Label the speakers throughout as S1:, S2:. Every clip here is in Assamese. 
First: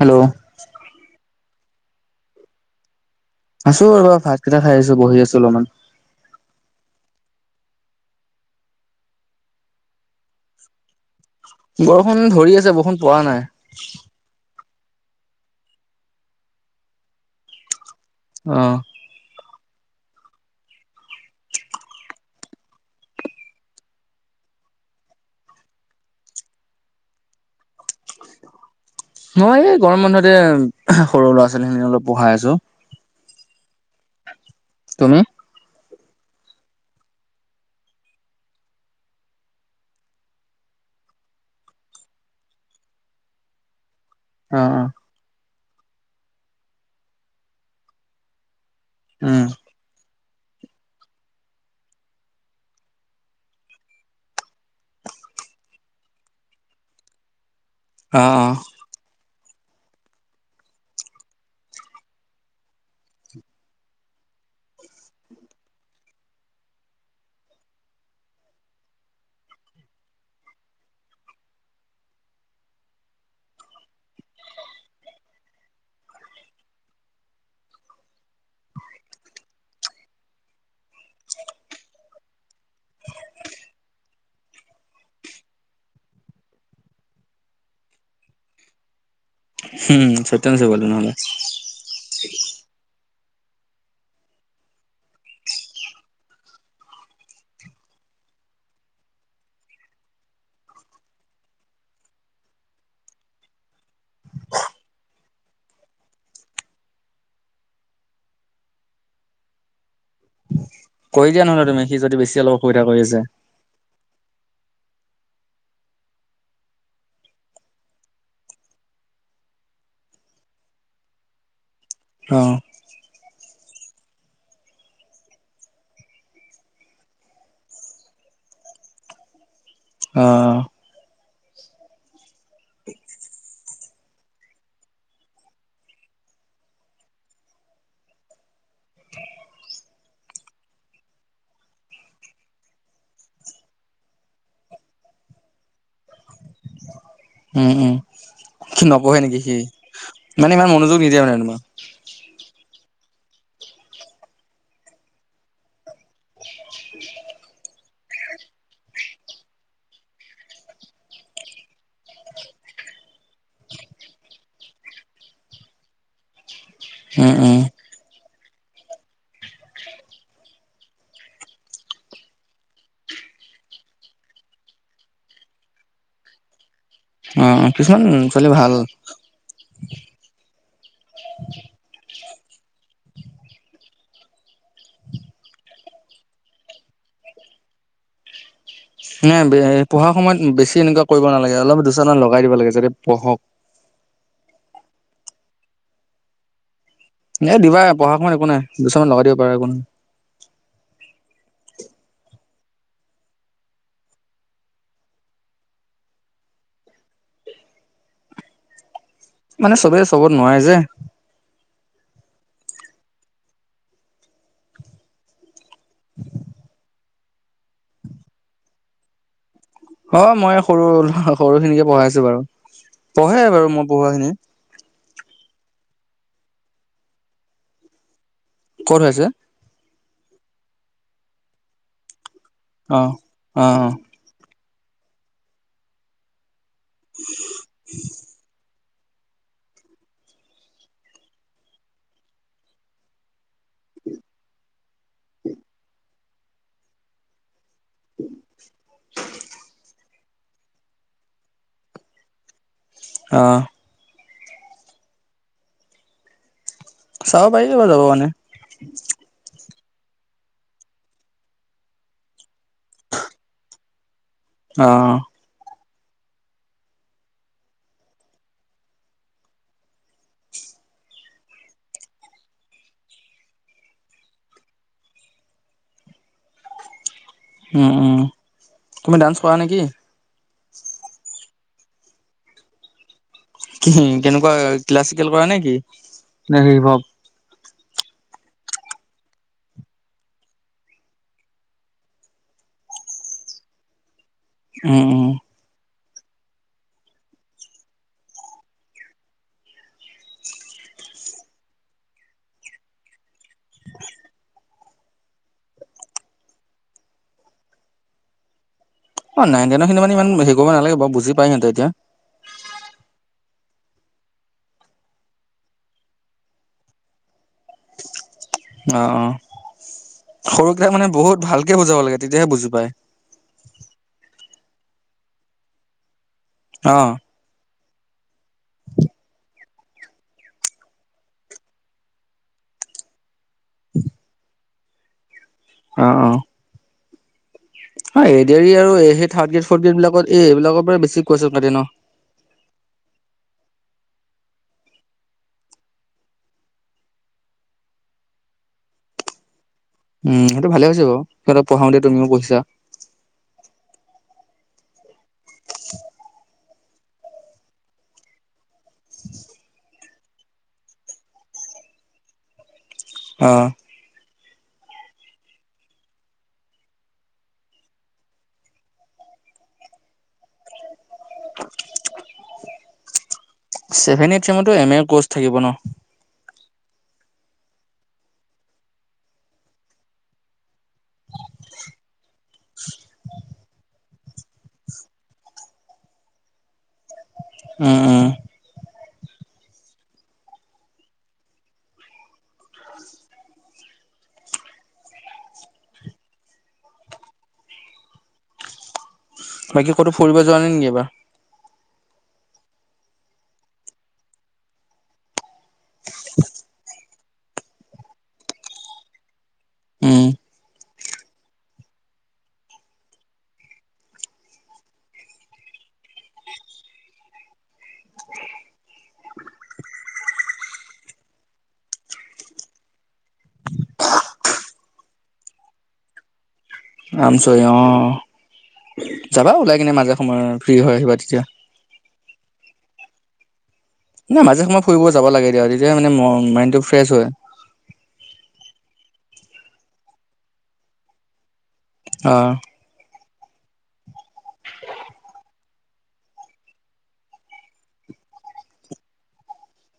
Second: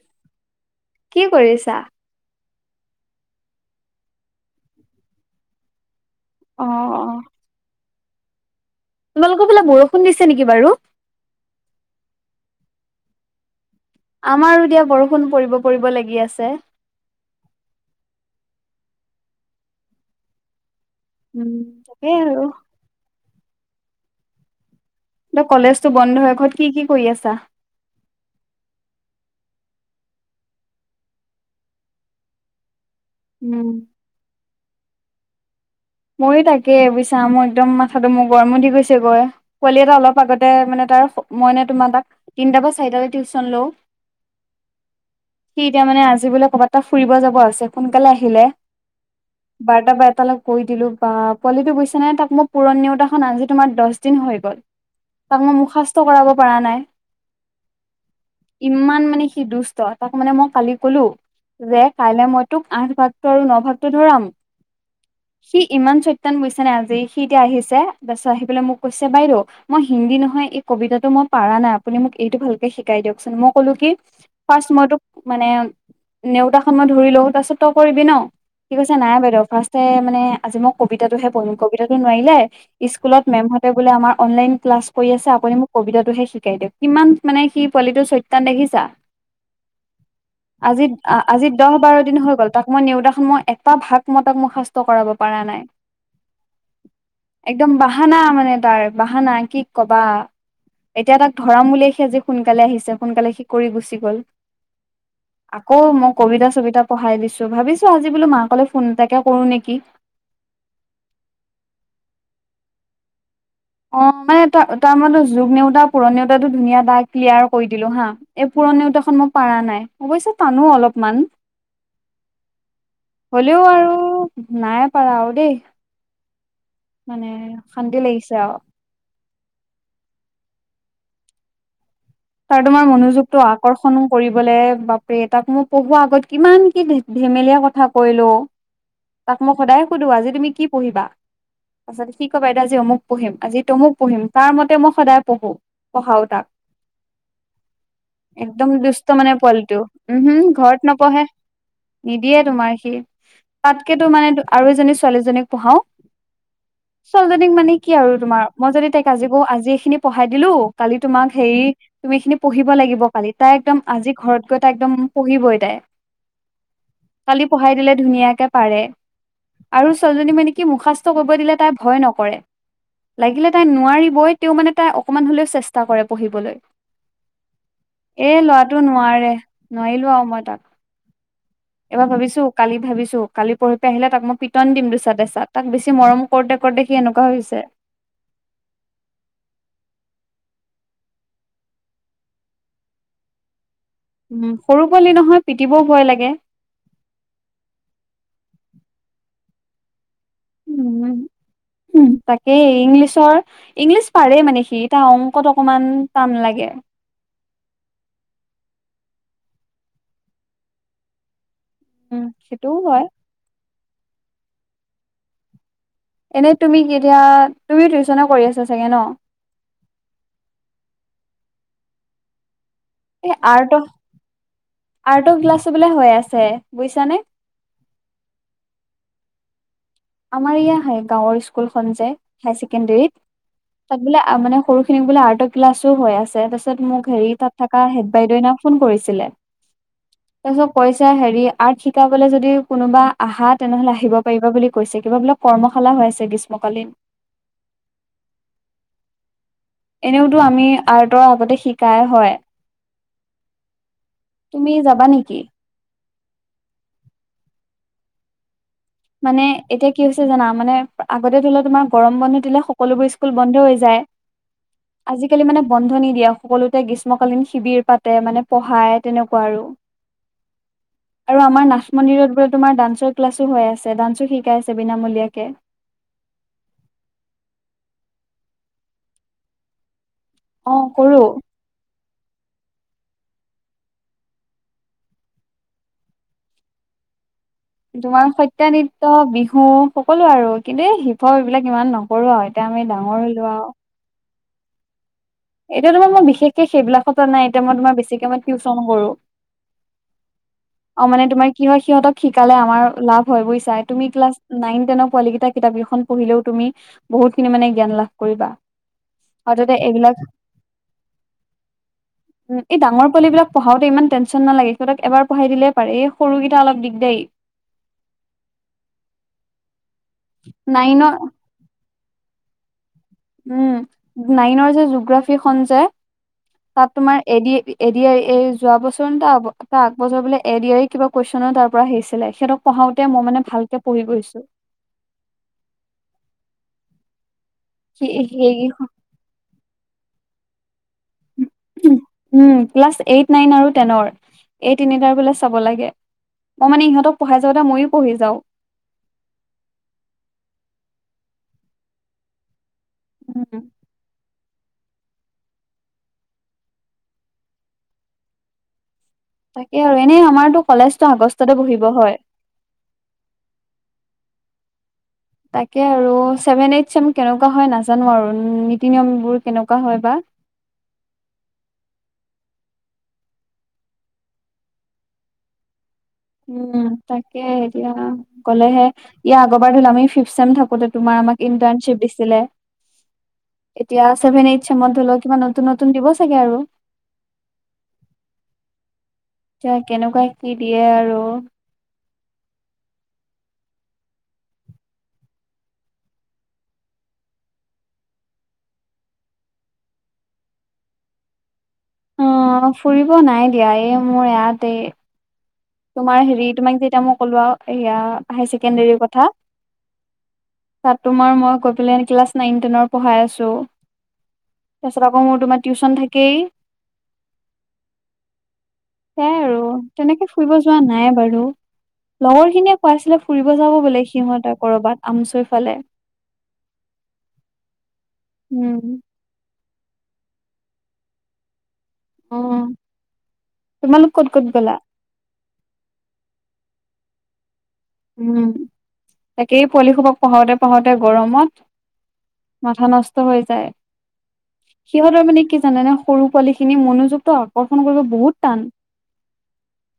S1: হেল্ল'
S2: কি কৰিছা?
S1: আছোঁ ৰবা ভাতকেইটা খাই আছো, বহি আছো অলপমান।
S2: অ' অ'। তোমালোকৰ ফালে বৰষুণ দিছে নেকি বাৰু?
S1: বৰষুণ ধৰি আছে, বৰষুণ পৰা নাই।
S2: আমাৰো এতিয়া বৰষুণ পৰিব পৰিব লাগি আছে।
S1: অ'।
S2: উম তাকে আৰু। ত কলেজো বন্ধ এ, ঘৰত কি কি কৰি আছা?
S1: মই এই গৰম বনতে সৰু ল'ৰা ছোৱালী খিনি অলপ পঢ়াই আছো।
S2: উম।
S1: তুমি?
S2: ময়ো তাকে বুজছা মোৰ একদম মাথাটো মোৰ গৰম ওঠি গৈছে গৈ। পোৱালি এটা অলপ আগতে মানে, তাৰ মই তোমাৰ তিউচম লও।
S1: অ' অ'।
S2: সি এতিয়া মানে আজি বোলে ক'ৰবাত এটা ফুৰিব যাব আছে, সোনকালে আহিলে,
S1: উম
S2: বাৰটা পৰা এটালৈ কৈ দিলোঁ বা পোৱালিটো বুজিছানে নাই তাক মই পূৰণ নেওতাখন আজি তোমাৰ দহ দিন হৈ গ'ল তাক মই মুখাস্ত কৰাব পৰা নাই।
S1: অ', অ'
S2: ইমান মানে সি দুষ্ট তাক মানে মই কালি কলো যে কাইলৈ মই তোক আঠ ভাগটো আৰু ন ভাগটো ধৰাম সি ইমান চৈতান বুজিছা নে আজি সি এতিয়া আহিছে তাৰপিছত আহি পেলাই মোক কৈছে বাইদেউ মই হিন্দী নহয় এই কবিতাটো মই পাৰা নাই আপুনি মোক এইটো ভালকে শিকাই দিয়কচোন। মই কলো কি ফাৰ্ষ্ট মই তোক মানে নেওতাখন মই ধৰি লওঁ তাৰপিছত তই কৰিবি ন ঠিক আছে নাই বাইদেউ ফাৰ্ষ্টয়ে মানে আজি মই কবিতাটোহে পঢ়িম কবিতাটো নোৱাৰিলে স্কুলত মেমহতে বোলে আমাৰ অনলাইন ক্লাছ কৰি আছে আপুনি মোক কবিতাটোহে শিকাই দিয়ক কিমান মানে সি পোৱালিটো চৈতান দেখিছা।
S1: [inaudible] গলো
S2: আজি
S1: নহলে
S2: আজি দহ বাৰ দিন হৈ গ'ল তাক মই নেওতাখন মই এটা ভাগ মই তাক মুখস্ত কৰাব পৰা নাই। একদম বাহানা মানে তাৰ বাহানা কি কবা এতিয়া তাক ধৰাম বুলি সি আজি সোনকালে আহিছে সোনকালে সি কৰি গুচি গল। আকৌ মই কবিতা চবিতা পঢ়াই দিছো ভাবিছো আজি বোলো মাকলে ফোন এটাকে কৰো নেকি।
S1: কৰি দিয়া নহলে তুমি সি যদি বেছি অসুবিধা কৰি আছে
S2: অ', মানে তাৰ মই যুগ নেওতা পুৰণ নেউতাটো ধুনীয়াকেই ক্লিয়াৰ কৰি দিলো হা এই পুৰণ নেউতাখন মই পাৰা নাই অৱশ্যয়ে টানো অলপমান।
S1: অ'
S2: হ'লেও আৰু নাই পাৰা আৰু দেই মানে অশান্তি লাগিছে আৰু
S1: অ'
S2: তাৰ তোমাৰ মনোযোগটো আকৰ্ষণ কৰিবলে বাপৰে তাক মই পঢ়োৱা আগত কিমান কি ধেমেলিয়া কথা কৈ লও তাক মই সদায় সুধো আজি তুমি কি পঢ়িবা? তাৰপিছত সি কয় বাইদেউ আজি অমুক পঢ়িম আজি তমুক পঢ়িম তাৰ মতে মই সদায় পঢ়ো। পঢ়াও তাক।
S1: উম উম
S2: একদম
S1: সি
S2: দুষ্ট
S1: নপঢ়ে
S2: মানে
S1: নেকি সি
S2: পোৱালিটো উম হম
S1: মানে ইমান
S2: ঘৰত
S1: মনোযোগ নিদিয়ে
S2: নপঢ়ে
S1: মানে তোমাক
S2: নিদিয়ে তোমাৰ সি তাতকেতো মানে আৰু এজনী ছোৱালীজনীক পঢ়াও [inaudible] ছোৱালীজনীক মানে কি আৰু তোমাৰ মই যদি তাইক আজি আজি এইখিনি পঢ়াই দিলো কালি তোমাক হেৰি তুমি খিনি পঢ়িব লাগিব কালি তাই একদম আজি ঘৰত গৈ তাই একদম পঢ়িবই তাই
S1: উম
S2: খালি
S1: উম
S2: পঢ়াই দিলে ধুনীয়াকে পাৰে আৰু ছোৱালজনী মানে কি মুখাস্ত কৰিব দিলে তাই ভয় নকৰে লাগিলে তাই নোৱাৰিবই তেওঁ মানে তাই অকমান হ'লেও চেষ্টা কৰে পঢ়িবলৈ
S1: অ', অ' কিছুমান
S2: এ
S1: ছোৱালী ভাল
S2: লৰাটো নোৱাৰে নোৱাৰিলো আৰু মই তাক। এবাৰ ভাবিছো কালি ভাবিছো কালি পৰহি আহিলে তাক মই পিটন দিম দুচাত এছাত তাক বেছি মৰম কৰোঁতে কৰোঁতে সি এনেকুৱা হৈছে
S1: নাই পঢ়াৰ সময়ত বেছি এনেকুৱা কৰিব নালাগে অলপ দুচাতমান লগাই দিব লাগে যাতে পঢ়ক।
S2: সৰু পোৱালি নহয় পিটিবও ভয় লাগে
S1: এ দিবা পঢ়া সময়ত একো নাই দুচাতমান লগাই দিব পাৰা একো নাই।
S2: উম তাকেই ইংলিছৰ ইংলিছ পাৰে মানে সি এ তাৰ অংকত অকমান টান লাগে
S1: মানে চবে চবত নোৱাৰে যে
S2: উম সেইটোও হয়। এনেই তুমি কি এতিয়া তুমিও টিউশ্যনে কৰি আছা চাগে ন
S1: অ', মই সৰু সৰুখিনিকে পঢ়াইছো বাৰু,
S2: এই
S1: পঢ়ে বাৰু
S2: আৰ্টৰ
S1: মই পঢ়োৱা খিনি
S2: আৰ্টৰ ক্লাছো বোলে হৈ আছে বুইছানে
S1: ক'ত হৈ আছে?
S2: আমাৰ ইয়া হয় গাঁৱৰ ইছস্কুল খন যে, হায়
S1: অ
S2: ছেকেণ্ডৰীত
S1: অ
S2: তাত বোলে মানে সৰু [unintelligible] বোলে আৰ্টৰ ক্লাছো হৈ আছে তাৰপিছত মোক হেৰি তাত থকা হেড বাইদউনা ফোন কৰিছিলে তাৰ পিছত হেৰি আৰ্ট শিকাবলৈ যদি কোনোবা আহা তেনেহলে আহিব পাৰিবা বুলি কৈছে কিবাবোলে কৰ্মশালা হৈ আছে গ্ৰীষ্মকালীন এনেওতো আমি আৰ্টৰ আগতে শিকাএ হয়
S1: অ',
S2: তুমি যাবা নেকি?
S1: চাব পাৰিলেব যাব মানে
S2: মানে, এতিয়া কি হৈছে জানা, মানে আগতে তোমাৰ গৰম বন্ধ দিলে সকলোবোৰ ইস্কুল বন্ধ হৈ যায়
S1: অ',
S2: আজিকালি মানে বন্ধ নিদিয়ে, সকলোতে গ্ৰীষ্মকালীন শিবিৰ পাতে মানে পঢ়াই তেনেকুৱা আৰু আৰু আমাৰ নাথ মন্দিৰত বোলে, তোমাৰ ডান্সৰ ক্লাছো হৈ আছে ডান্সো শিকাই আছে বিনামূলীয়াকে
S1: উম, ও তুমি ডান্স কৰা নেকি?
S2: অ', কৰো
S1: [unintelligible] কেনেকুৱা ক্লাছিকেল কৰা নে কি, নে ৰিভৱ
S2: তোমাৰ সত্ৰীয়া নৃত্য, বিহু, সকলো আৰু কিন্তু এই শিৱ এইবিলাক ইমান ন [unintelligible] এতিয়া আমি ডাঙৰ হ ললোৱা
S1: অ', অ',
S2: এতিয়া তোমাৰ মই বিশেষকে সেইবিলাকত নাই, এতিয়া মই তোমাৰ বেছিকে মই টিউচন কৰো অ', মানে তোমাৰ কি হয়, সিহঁতক শিকালে আমাৰ লাভ হয় বুজি চাই তুমি ক্লাছ নাইন, টেনৰ, পোৱালী কেইটা কিতাপ কেইখন পঢ়িলেও তুমি, বহুতখিনি মানে জ্ঞান লাভ কৰিবা
S1: অ',
S2: আৰু
S1: নাইন
S2: তাতে
S1: তেনৰ খিনি
S2: এইবিলাক
S1: মানে ইমান, হে কৰিব নালে বাৰু বুজি পাই এতিয়া
S2: উম, এই ডাঙৰ পোৱালিবিলাক পঢ়াওঁতে ইমান টেনশ্যন নালাগে, সিহঁতক এবাৰ পঢ়াই দিলেই পাৰে এই সৰুকেইটা অলপ দিগদাৰি
S1: অ', অ', সৰুকেইট মানে
S2: নাইনৰ
S1: বহুত ভালকে বুজাব লাগে তেতিয়াহে বুজি পায়
S2: উম, নাইনৰ যে জগ্ৰাফি খন যে,
S1: অ
S2: তাত তোমাৰ এড এডি এই যোৱা বছৰ নটা আগবছৰ বোলে এড আ কিবা কুৱেশ্বন তাৰ পৰা আহিছিলে সিহঁক পঢ়াওতে মই মানে, ভালকে পঢ়ি গৈছো
S1: অ', অ',
S2: সি
S1: হয়, [unintelligible]
S2: সেইকেইখন
S1: আৰু সেই থাৰ্ড গ্ৰেড, ফৰ্থ গ্ৰেড, বিলাকত এইবাকৰ পৰাই বেছি কোৱাছ কে ন?
S2: উম, ক্লাছ এইট, নাইন, আৰু টেনৰ, এই তিনিটাৰ বোলে চাব লাগে মই, মানে ইহঁত পঢ়াই যাওতে মই পঢ়ি যাও
S1: উম, সেইটো ভালে হৈছে বাৰু সিহঁতক পঢাওঁতে, তুমিও পঢিছা
S2: উম,
S1: উ
S2: তাকে, আৰু এনেই আমাৰতো কলেজটো আগষ্টতে বহিব হয়
S1: অ',
S2: তাকে, আৰু চছেভেন এইট চেম কেনেকুৱা হয় নাজানো আৰু নীতি নিয়মবোৰ কেনেকুৱা হয় বা
S1: ছেভেন এইট, এম এৰ ক'ৰ্চ থাকিব ন
S2: উম, তাকে এতিয়া গ'লেহে ইয়াৰ আগৰ বাৰ আমি ফিফ চছেম থাকোতে, তোমাৰ আমাক ইণ্টাৰ্শ্বিপ দিছিলে এতিয়া ছেভেন এইট, চেমত হলেও কিবা নতুন নতুন দিব চাগে আৰু
S1: উম, উম,
S2: এতিয়া কেনেকুৱা কি দিয়ে আৰু,
S1: বাকী ক'তো ফুৰিব যোৱা নাই নেকি এবাৰ?
S2: অ, ফুৰিব নাই দিয়া এই মোৰ ইয়তে এই তোমাৰ হেৰি তোমাক যেতিয়া মই কলোয়া হাই ছেকেণ্ডৰীৰ কথা,
S1: উম,
S2: তাত তোমাৰ মই গৈ পেলাই ক্লাছ নাইন টেনৰ পঢ়াই আছোঁ। তাৰপিছত আকৌ মোৰ তোমাৰ টিউচন থাকেই। সেইয়াই আৰু, তেনেকে ফুৰিব যোৱা নাই বাৰু। লগৰ খিনিয়ে কাইছিলে ফুৰিব যাব বোলে সিহঁতৰ কৰৰবাত আমচৈ ফালে।
S1: আমচৰি অ,
S2: উম
S1: যাবা ওলাই কিনে মাজে সময় ফ্ৰী হৈ আহিবা তেতিয়া।
S2: অ,
S1: নাই মাজে সময় ফুৰিব যাব লাগে দিয়া তেতিয়া মানে ম-মাইনডটো ফ্ৰেচ হয়।
S2: উম, তাকেই পোৱালি খোবক পঢ়োতে পঢ়োতে গৰমত,
S1: অ,
S2: মাথা নষ্ট হৈ যায়। সিহঁতৰ মানে কি জানোনে সৰু পোৱালীখিনি মনোযোগটো আকৰ্ষণ কৰিব বহুত টান। [unintelligible]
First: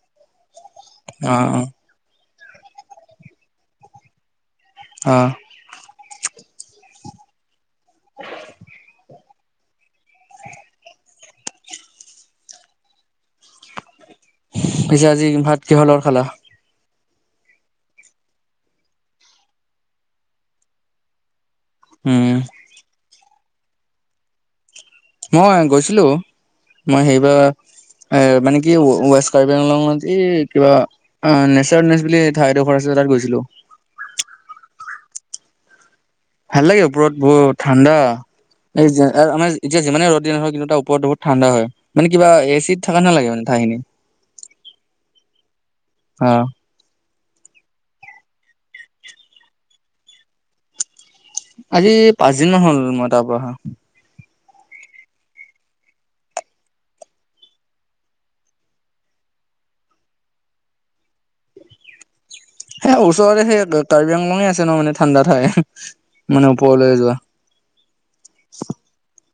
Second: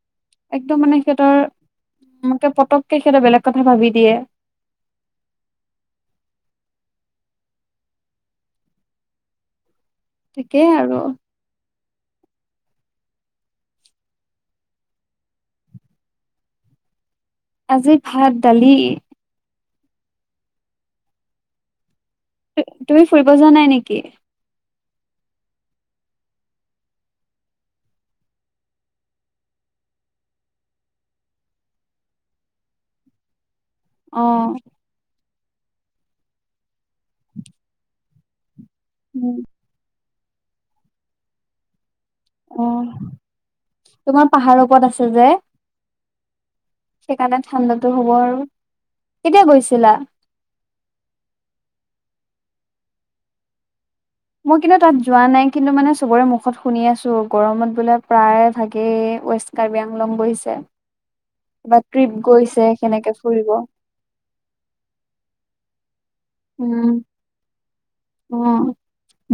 S2: একদম মানে সিহঁতৰ
S1: অ', অ',
S2: [inaudible] পতককে সিহঁতৰ বেলেগ কথা ভাবি দিয়ে।
S1: অ,
S2: ঠিকেই আৰু।
S1: পিছে আজি ভাত কিহৰ লগত খালা?
S2: আজি ভাত দালি।
S1: উম,
S2: তুমি ফুৰিব যোৱা নাই নেকি?
S1: মই গৈছিলোঁ মই সেইবাৰ এ, মানে কি ৱেষ্ট কাৰিবেংলত এই কিবা অ, নেচাৰ নেচ বুলি ঠাই এডোখৰ আছিলে তাত গৈছিলোঁ।
S2: অ,
S1: ভাল লাগে ওপৰত বহুত ঠাণ্ডা এ আমাৰ এতিয়া যিমানেই ৰদ দিন নহল কিন্তু এটা ওপৰত বহুত ঠাণ্ডা হয় মানে কিবা এ
S2: অ
S1: চিত থকা নালাগে মানে ঠাইখিনি।
S2: তোমাৰ পাহাৰৰ ওপৰত আছে যে
S1: অ,
S2: সেইকাৰণে ঠাণ্ডাটো হ'ব আৰু, কেতিয়া গৈছিলা?
S1: আজি পাঁচদিনমান হ'ল মই তাৰ পৰা অহা।
S2: মই কিন্তু তাত যোৱা নাই কিন্তু মানে চবৰে মুখত শুনি আছোঁ গৰমত বোলে প্ৰায় ভাগে ৱেষ্ট কাৰ্বি আংলং গৈছে কিবা ট্ৰিপ গৈছে,
S1: সেই
S2: সেনেকে
S1: ওচৰতে
S2: ফুৰিব
S1: সেই কাৰ্বি আংলঙে আছে ন মানে ঠাণ্ডা ঠাই। মানে ওপৰলৈ
S2: উম,
S1: যোৱা
S2: অ।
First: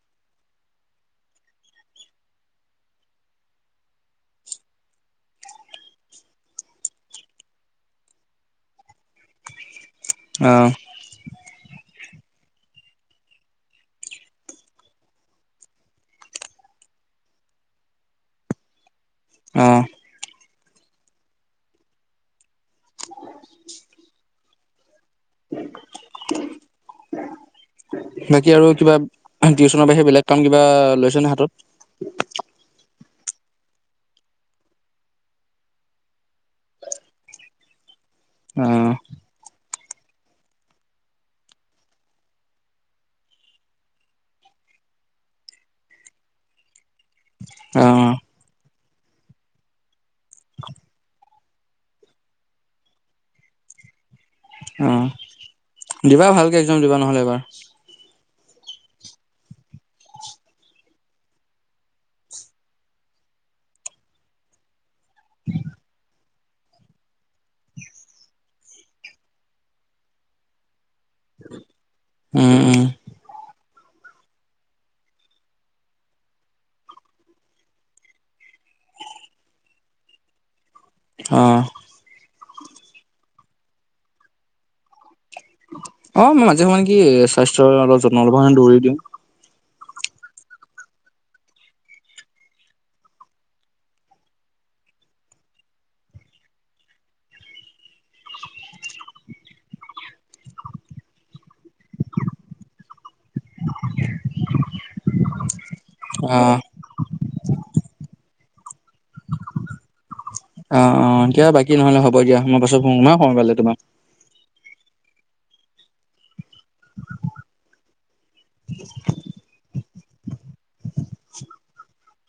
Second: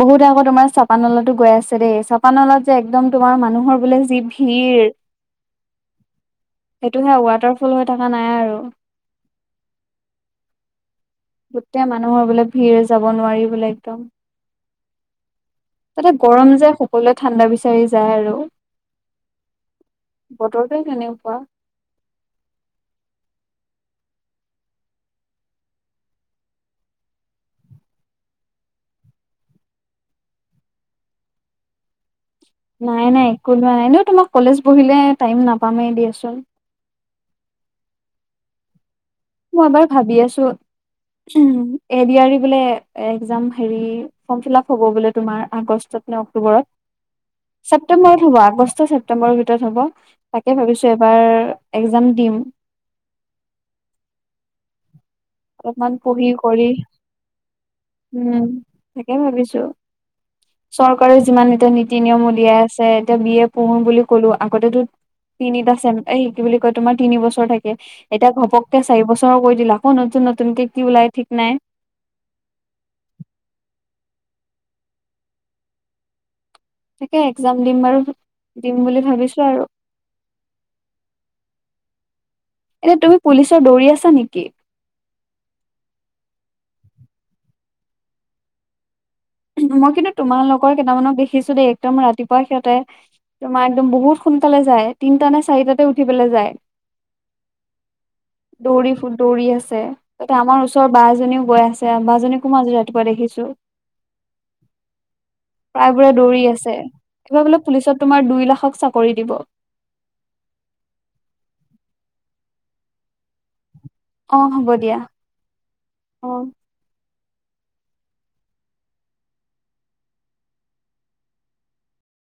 S2: বহুতে আকৌ তোমাৰ চাপা নলাতো গৈ আছে দেই চাপা নলাত যে একদম তোমাৰ মানুহৰ বোলে যি ভিৰ। সেইটো হে ৱাটাৰফল হৈ থকা নাই আৰু।
S1: অ,
S2: গোটেই মানুহৰ বোলে ভিৰ যাব নোৱাৰি বোলে একদম। তাতে গৰম যে সকলোৱে ঠাণ্ডা বিচাৰি যায় আৰু।
S1: অ,
S2: বতৰটোৱেই কেনেকুৱা।
S1: [inaudible]
S2: [unintelligible]
S1: বাকী আৰু কিবা টিউচনৰ বাহিৰে বেলেগ কাম কিবা লৈছনে হাতত?
S2: নাই নাই একো লোৱা নাই এনেও তোমাৰ কলেজ বহিলে টাইম নাপামেই দিয়াচোন।
S1: অ,
S2: মই এবাৰ ভাবি আছোঁ এ ডি আৰ ই বোলে এক্জাম হেৰি ফৰ্ম ফিল আপ হ'ব বোলে তোমাৰ আগষ্টত নে অক্টোবৰত।
S1: অ
S2: ছেপ্তেম্বৰত হ'ব আগষ্ট ছেপ্তেম্বৰৰ ভিতৰত হ'ব তাকে ভাবিছো এবাৰ একজাম দিম
S1: অঁ
S2: অলপমান পঢ়ি
S1: দিবা ভালকৈ
S2: কৰি
S1: একজাম দিবা নহ'লে এবাৰ
S2: উম তাকে ভাবিছো চৰকাৰে যিমান এতিয়া নীতি নিয়ম উলিয়াই আছে এতিয়া বি এ পঢ়ো বুলি কলো আগতেতো তিনিটা চেম এই কি বুলি কয় তোমাৰ তিনি বছৰ থাকে এতিয়া ঘপক ত চাৰি বছৰ কৰি দিলে আকৌ নতুন নতুনকে কি ওলাই ঠিক নাই
S1: উম উম
S2: তাকে একজাম দিম বাৰু দিম বুলি ভাবিছো আৰু
S1: অ
S2: এ তুমি পুলিচৰ দৌৰি আছা নেকি
S1: অ মই মাজে সময়ে কি স্বাস্থ্যৰ অলপ যত্ন লবকাৰনে দৌৰি দিওঁ
S2: মই কিন্তু তোমাৰ লগৰ কেইটামানক দেখিছো দেই একদম ৰাতিপুৱাই সিহঁতে তোমাৰ একদম বহুত সোনকালে যায় তিনিটা নে চাৰিটাতে উঠি পেলাই যায় দৌৰি ফু দৌৰি আছে ত আমাৰ ওচৰৰ বাএজনীও গৈ আছে বা জনীকো মই আজি ৰাতিপুৱা দেখিছো প্ৰায়বোৰে
S1: অ
S2: দৌৰি আছে এইবাৰ বোলে পুলিচত তোমাৰ দুই লাখক চাকৰি দিব
S1: অ অ কবা বাকী নহলে হ'ব দিয়া মই পাছত ফোন কৰিম হা সময় পালে তোমাক
S2: অ হ'ব দিয়া অ